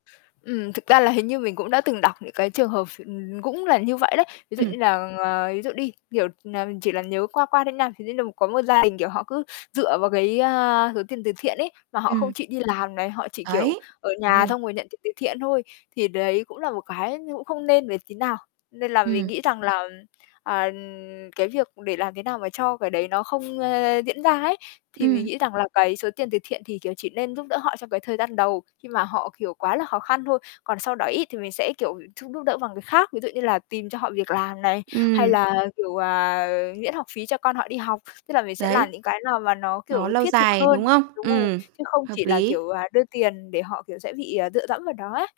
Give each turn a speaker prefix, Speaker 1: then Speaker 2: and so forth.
Speaker 1: Ừm, thực ra là hình như mình cũng đã từng đọc những cái trường hợp ph cũng là như vậy đấy. Ví dụ
Speaker 2: Ừm.
Speaker 1: như là, ờ, ví dụ đi, kiểu là, chỉ là nhớ qua qua thôi nha, thì đấy là có một gia đình, kiểu, họ cứ dựa vào cái, ơ, số tiền từ thiện ấy, mà họ không
Speaker 2: Ừm.
Speaker 1: chịu đi làm này, họ chỉ, kiểu,
Speaker 2: Đấy,
Speaker 1: ở
Speaker 2: đúng
Speaker 1: nhà
Speaker 2: rồi.
Speaker 1: xong rồi nhận tiền từ thiện thôi. Thì đấy cũng là một cái như cũng không nên vậy tí nào. Nên là mình
Speaker 2: Ừm.
Speaker 1: nghĩ rằng là, à, cái việc để làm thế nào mà cho cái đấy nó không, ơ, diễn ra ấy, thì mình
Speaker 2: Ừm.
Speaker 1: nghĩ rằng là cái số tiền từ thiện thì, kiểu, chỉ nên giúp đỡ họ trong cái thời gian đầu, khi mà họ, kiểu, quá là khó khăn thôi. Còn sau đó ấy thì mình sẽ, kiểu, giúp giúp đỡ bằng cái khác, ví dụ như là tìm cho họ việc làm này, hay
Speaker 2: Ừm.
Speaker 1: là, kiểu, à, miễn học phí cho con họ đi học, tức là mình sẽ làm
Speaker 2: Đấy.
Speaker 1: những cái nào mà nó,
Speaker 2: Nó
Speaker 1: kiểu,
Speaker 2: lâu
Speaker 1: thiết thực
Speaker 2: dài, đúng
Speaker 1: hơn
Speaker 2: không?
Speaker 1: đúng rồi,
Speaker 2: Ừm,
Speaker 1: chứ không
Speaker 2: hợp
Speaker 1: chỉ là,
Speaker 2: lý.
Speaker 1: kiểu, à, đưa tiền để họ, kiểu, sẽ bị, ờ, dựa dẫm vào đó ấy.